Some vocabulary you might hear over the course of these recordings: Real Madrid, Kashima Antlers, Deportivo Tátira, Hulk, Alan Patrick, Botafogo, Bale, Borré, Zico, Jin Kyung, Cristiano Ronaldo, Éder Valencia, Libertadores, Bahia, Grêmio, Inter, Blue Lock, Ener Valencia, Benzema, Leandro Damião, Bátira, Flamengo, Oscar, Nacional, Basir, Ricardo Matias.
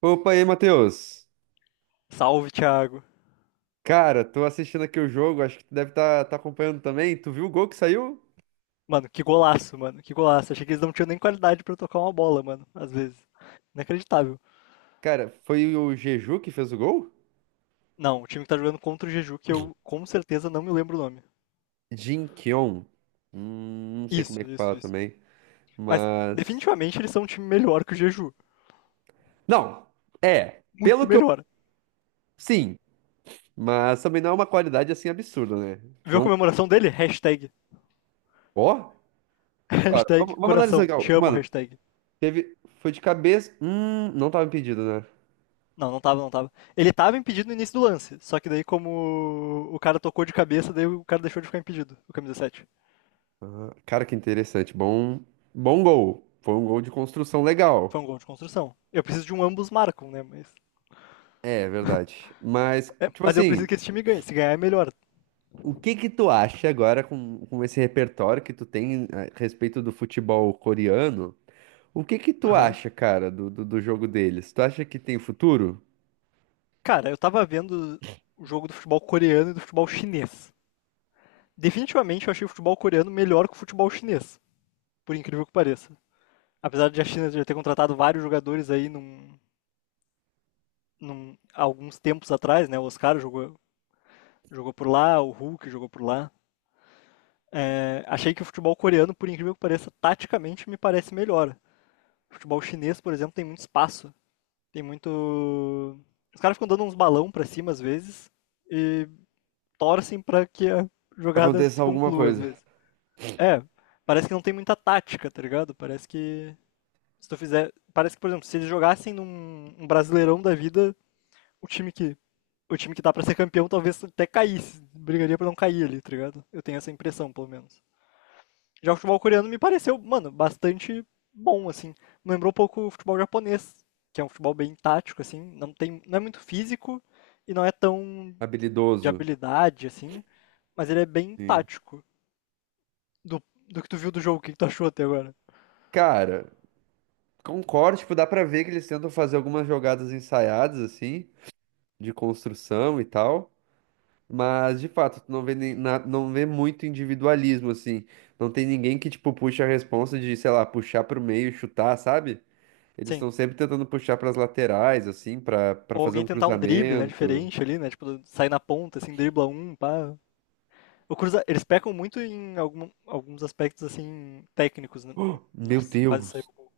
Opa, e aí, Matheus? Salve, Thiago. Cara, tô assistindo aqui o jogo, acho que tu deve estar acompanhando também. Tu viu o gol que saiu? Mano, que golaço, mano. Que golaço. Achei que eles não tinham nem qualidade pra tocar uma bola, mano. Às vezes. Inacreditável. Cara, foi o Jeju que fez o gol? Não, o time que tá jogando contra o Jeju, que eu com certeza não me lembro o nome. Jin Kyung. Não sei como é Isso, que isso, fala isso. também, Mas, mas... definitivamente, eles são um time melhor que o Jeju. Não, é, Muito pelo que eu... melhor. Sim, mas também não é uma qualidade assim absurda, né? Viu Tipo, a comemoração dele? Hashtag. ó, cara, vamos, Hashtag vamos analisar coração. aqui, ó. Te amo, Mano, hashtag. teve... Foi de cabeça... não tava impedido, né? Não, não tava, não tava. Ele tava impedido no início do lance. Só que daí, como o cara tocou de cabeça, daí o cara deixou de ficar impedido, o camisa 7. Cara, que interessante, bom... Bom gol. Foi um gol de construção Foi legal. um gol de construção. Eu preciso de um ambos marcam, né? Mas, É, verdade. Mas, é, tipo mas eu assim, preciso que esse time ganhe. Se ganhar é melhor. o que que tu acha agora com esse repertório que tu tem a respeito do futebol coreano? O que que tu Aham. acha, cara, do jogo deles? Tu acha que tem futuro? Cara, eu tava vendo o jogo do futebol coreano e do futebol chinês. Definitivamente eu achei o futebol coreano melhor que o futebol chinês, por incrível que pareça. Apesar de a China já ter contratado vários jogadores aí há alguns tempos atrás, né? O Oscar jogou por lá, o Hulk jogou por lá. É, achei que o futebol coreano, por incrível que pareça, taticamente me parece melhor. O futebol chinês, por exemplo, tem muito espaço. Tem muito. Os caras ficam dando uns balão pra cima às vezes. E torcem para que a jogada Aconteça se alguma conclua às coisa. vezes. É, parece que não tem muita tática, tá ligado? Parece que se tu fizer, parece que, por exemplo, se eles jogassem num Brasileirão da vida, o time que o time que dá para ser campeão talvez até caísse, brigaria para não cair ali, tá ligado? Eu tenho essa impressão, pelo menos. Já o futebol coreano me pareceu, mano, bastante bom assim. Me lembrou um pouco o futebol japonês, que é um futebol bem tático assim, não tem, não é muito físico e não é tão de Habilidoso. habilidade assim, mas ele é bem Sim. tático. do, do que tu viu do jogo, o que, que tu achou até agora? Cara, concordo, tipo, dá pra ver que eles tentam fazer algumas jogadas ensaiadas, assim, de construção e tal. Mas, de fato, tu não vê, não vê muito individualismo, assim. Não tem ninguém que, tipo, puxa a responsa de, sei lá, puxar pro meio, e chutar, sabe? Eles Sim. estão sempre tentando puxar pras laterais, assim, pra Ou fazer alguém um tentar um drible, né, cruzamento. diferente ali, né? Tipo, sair na ponta, assim, dribla um, pá. O Cruz, eles pecam muito em alguns aspectos, assim, técnicos, né? Oh, meu Nossa, quase saiu Deus! o gol.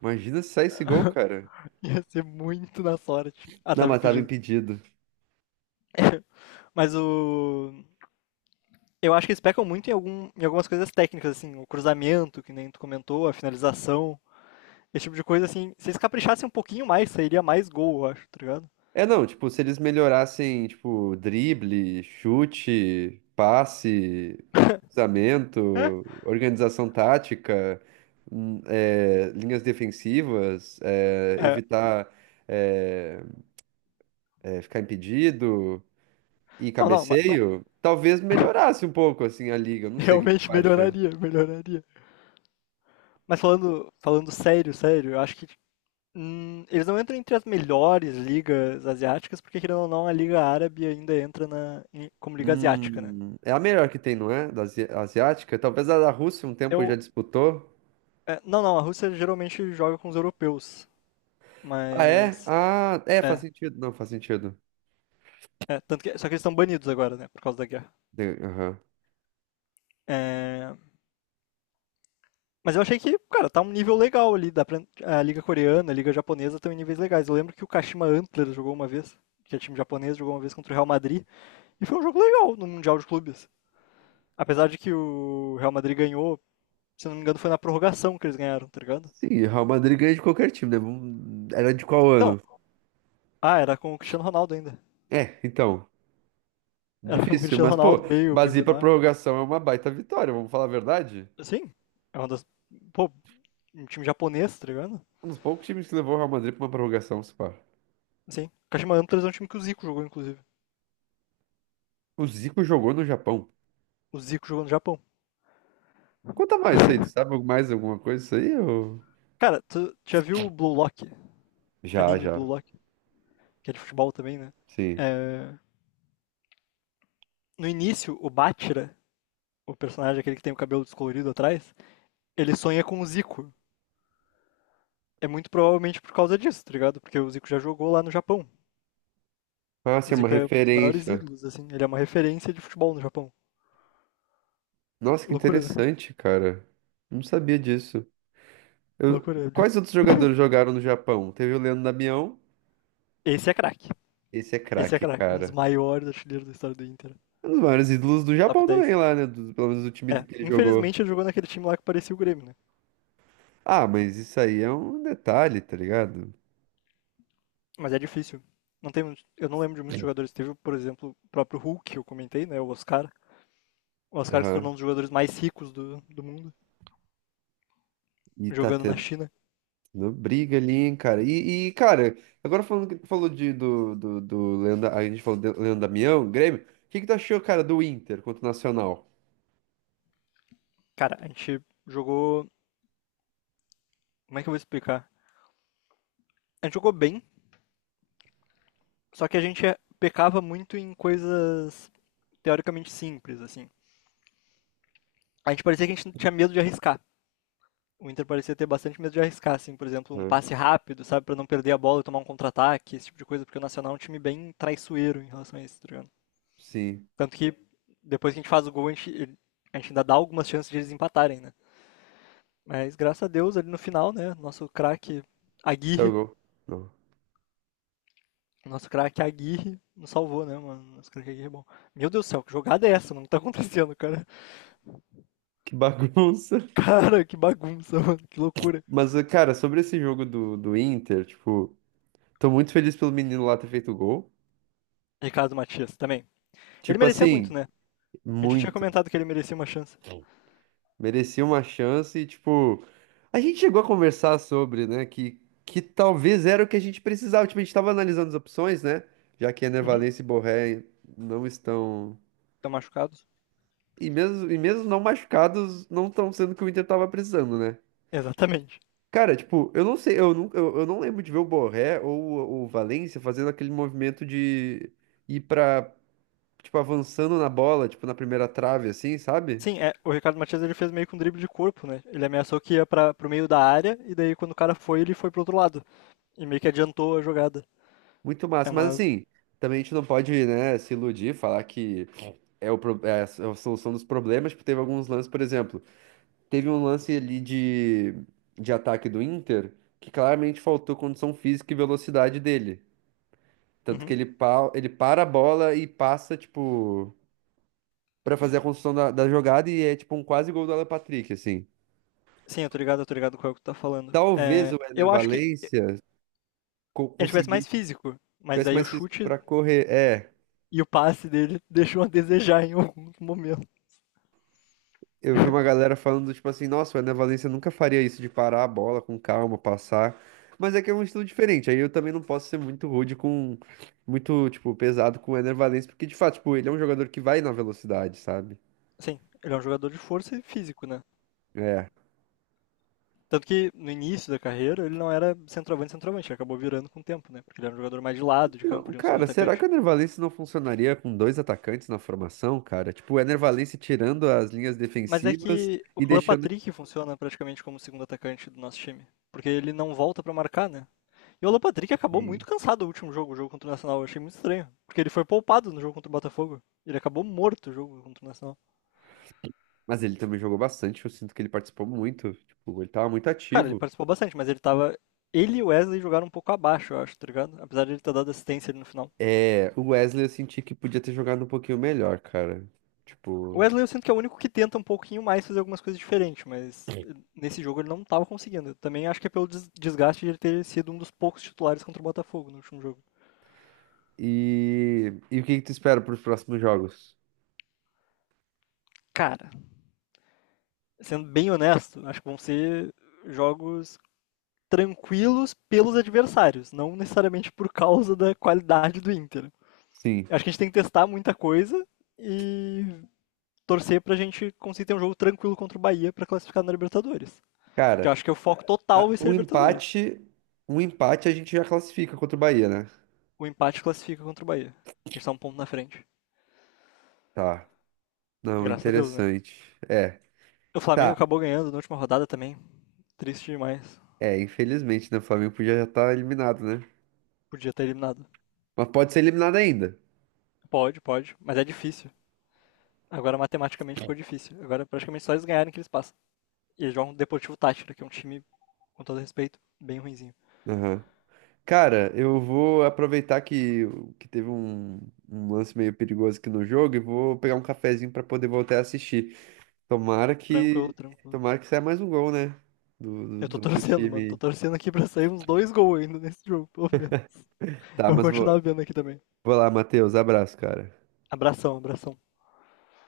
Imagina se sai esse gol, cara. Ia ser muito na sorte. Ah, Não, tava mas tava impedido. impedido. Mas o... Eu acho que eles pecam muito em algumas coisas técnicas, assim, o cruzamento, que nem tu comentou, a finalização, esse tipo de coisa, assim. Se eles caprichassem um pouquinho mais, sairia mais gol, eu acho, tá ligado? É, não, tipo, se eles melhorassem, tipo, drible, chute, passe, cruzamento, organização tática, linhas defensivas, é, É, evitar é, ficar impedido e não, não, mas, cabeceio, talvez melhorasse um pouco, assim, a liga. Eu não sei o que realmente tu acha. melhoraria, melhoraria. Mas falando sério, sério, eu acho que, eles não entram entre as melhores ligas asiáticas, porque querendo ou não, a Liga Árabe ainda entra como Liga Asiática, né? É a melhor que tem, não é? Da asiática? Talvez a da Rússia um tempo já Eu, disputou. é, não, não, a Rússia geralmente joga com os europeus, Ah, é? mas. Ah, é, faz É, sentido. Não, faz sentido. é, tanto que só que eles estão banidos agora, né, por causa da guerra. Aham. É, mas eu achei que, cara, tá um nível legal ali, dá pra, a Liga Coreana, a Liga Japonesa estão em níveis legais. Eu lembro que o Kashima Antlers jogou uma vez, que é time japonês, jogou uma vez contra o Real Madrid, e foi um jogo legal no Mundial de Clubes. Apesar de que o Real Madrid ganhou, se não me engano, foi na prorrogação que eles ganharam, tá ligado? Sim, Real Madrid ganha de qualquer time, né? Era de qual Então, ano? ah, era com o Cristiano Ronaldo ainda. É, então, Era com o difícil, Cristiano mas Ronaldo, pô, Bale, Basir pra Benzema. prorrogação é uma baita vitória, vamos falar a verdade? Sim, é uma das. Pô, um time japonês, tá ligado? Um dos poucos times que levou o Real Madrid pra uma prorrogação, se pá. Sim. O Kashima Antlers é um time que o Zico jogou, inclusive. O Zico jogou no Japão. O Zico jogou no Japão. Conta mais isso aí, tu sabe mais alguma coisa isso aí? Ou... Cara, tu já viu o Blue Lock? Já, Anime Blue já, Lock, que é de futebol também, né? sim. É, no início, o Bátira, o personagem aquele que tem o cabelo descolorido atrás, ele sonha com o Zico. É muito provavelmente por causa disso, tá ligado? Porque o Zico já jogou lá no Japão. Ah, sim, O é uma Zico é um dos maiores referência. ídolos, assim. Ele é uma referência de futebol no Japão. Nossa, que Loucura, né? interessante, cara. Não sabia disso. Eu- Loucura. Quais outros jogadores jogaram no Japão? Teve o Leandro Damião. Esse é craque. Esse é Esse é craque, craque. Um dos cara. maiores artilheiros da história do Inter. É um dos maiores ídolos do Top Japão também 10. lá, né? Pelo menos do time É. que ele jogou. Infelizmente ele jogou naquele time lá que parecia o Grêmio, né? Ah, mas isso aí é um detalhe, tá ligado? Mas é difícil. Eu não lembro de muitos jogadores. Teve, por exemplo, o próprio Hulk, que eu comentei, né? O Oscar. O Oscar que se Aham. tornou um dos jogadores mais ricos do mundo, E tá jogando na tendo China. briga ali, hein, cara. Cara, agora falando que falou de, do Leandro, a gente falou de Leandro Damião, Grêmio. O que que tu achou, cara, do Inter contra o Nacional? Cara, a gente jogou. Como é que eu vou explicar? A gente jogou bem. Só que a gente pecava muito em coisas teoricamente simples, assim. A gente parecia que a gente tinha medo de arriscar. O Inter parecia ter bastante medo de arriscar, assim, por exemplo, um Aham. passe rápido, sabe, para não perder a bola e tomar um contra-ataque, esse tipo de coisa, porque o Nacional é um time bem traiçoeiro em relação a isso, tá ligado? Sim. Tanto que depois que a gente faz o gol, a gente ainda dá algumas chances de eles empatarem, né? Mas graças a Deus, ali no final, né, Aguirre, Jogou. Não. nosso craque Aguirre nos salvou, né, mano? Nosso craque Aguirre é bom. Meu Deus do céu, que jogada é essa, mano? O que tá acontecendo, cara? Que bagunça. Cara, que bagunça, mano. Que loucura. Mas, cara, sobre esse jogo do Inter, tipo, tô muito feliz pelo menino lá ter feito o gol. Ricardo Matias também. Ele Tipo merecia assim, muito, né? A gente tinha muito. comentado que ele merecia uma chance. Merecia uma chance e, tipo, a gente chegou a conversar sobre, né, que talvez era o que a gente precisava. Tipo, a gente tava analisando as opções, né, já que Ener Uhum. Valencia e Borré não estão... Tá machucado? E mesmo não machucados, não estão sendo o que o Inter tava precisando, né? Exatamente. Cara, tipo, eu não sei, eu não lembro de ver o Borré ou o Valência fazendo aquele movimento de ir pra, tipo, avançando na bola, tipo, na primeira trave, assim, sabe? Sim, é, o Ricardo Matias ele fez meio que um drible de corpo, né? Ele ameaçou que ia para pro meio da área e daí quando o cara foi, ele foi pro outro lado. E meio que adiantou a jogada. Muito É massa, mas uma. assim, também a gente não pode, né, se iludir, falar que é, é a solução dos problemas, porque teve alguns lances, por exemplo, teve um lance ali de ataque do Inter, que claramente faltou condição física e velocidade dele. Tanto Uhum. que ele, ele para a bola e passa, tipo, pra fazer a construção da jogada e é, tipo, um quase gol do Alan Patrick, assim. Sim, eu tô ligado com o que tu tá falando. Talvez É, o Éder eu acho que Valencia ele tivesse mais conseguisse, físico, mas tivesse aí o mais físico chute pra correr, é. e o passe dele deixou a desejar em algum momento. Eu vi uma galera falando, tipo assim, nossa, o Ené Valencia nunca faria isso de parar a bola com calma, passar. Mas é que é um estilo diferente. Aí eu também não posso ser muito rude com, muito, tipo, pesado com o Ené Valencia, porque de fato, tipo, ele é um jogador que vai na velocidade, sabe? Sim, ele é um jogador de força e físico, né? É. Tanto que no início da carreira ele não era centroavante, centroavante, ele acabou virando com o tempo, né? Porque ele era um jogador mais de lado, de campo, Não, de um segundo cara, será que atacante. o Ener Valencia não funcionaria com dois atacantes na formação, cara? Tipo, o Ener Valencia tirando as linhas Mas é defensivas que o e Alan deixando. Patrick funciona praticamente como segundo atacante do nosso time, porque ele não volta para marcar, né? E o Alan Patrick acabou Sim. muito cansado no último jogo, o jogo contra o Nacional. Eu achei muito estranho, porque ele foi poupado no jogo contra o Botafogo. Ele acabou morto no jogo contra o Nacional. Mas ele também jogou bastante, eu sinto que ele participou muito. Tipo, ele tava muito Cara, ele ativo. participou bastante, mas ele e o Wesley jogaram um pouco abaixo, eu acho, tá ligado? Apesar de ele ter dado assistência ali no final. É, o Wesley eu senti que podia ter jogado um pouquinho melhor, cara. O Tipo. Wesley eu sinto que é o único que tenta um pouquinho mais fazer algumas coisas diferentes, mas nesse jogo ele não estava conseguindo. Eu também acho que é pelo desgaste de ele ter sido um dos poucos titulares contra o Botafogo no último jogo. E o que que tu espera para os próximos jogos? Cara, sendo bem honesto, acho que vão ser jogos tranquilos pelos adversários, não necessariamente por causa da qualidade do Inter. Sim. Acho que a gente tem que testar muita coisa e torcer pra gente conseguir ter um jogo tranquilo contra o Bahia pra classificar na Libertadores. Que Cara, eu acho que é o foco total a- vai ser um Libertadores. empate. Um empate a gente já classifica contra o Bahia, né? O empate classifica contra o Bahia, que está um ponto na frente. Tá. Não, Graças a Deus, né? interessante. É. O Flamengo Tá. acabou ganhando na última rodada também. Triste demais. É, infelizmente, né? O Flamengo podia já estar eliminado, né? Podia ter eliminado. Mas pode ser eliminado ainda. Pode, pode, mas é difícil. Agora matematicamente ficou difícil. Agora praticamente só eles ganharem que eles passam. E eles jogam o Deportivo Tátira, que é um time, com todo respeito, bem ruinzinho. Aham. Cara, eu vou aproveitar que teve um, um lance meio perigoso aqui no jogo e vou pegar um cafezinho para poder voltar a assistir. Tomara Tranquilo, que, tranquilo. tomara que saia mais um gol, né? Do, do, Eu tô do outro torcendo, mano. Tô time. torcendo aqui pra sair uns dois gols ainda nesse jogo, pelo menos. Tá, Eu vou mas continuar vou, vendo aqui também. vou lá, Matheus. Abraço, cara. Abração, abração.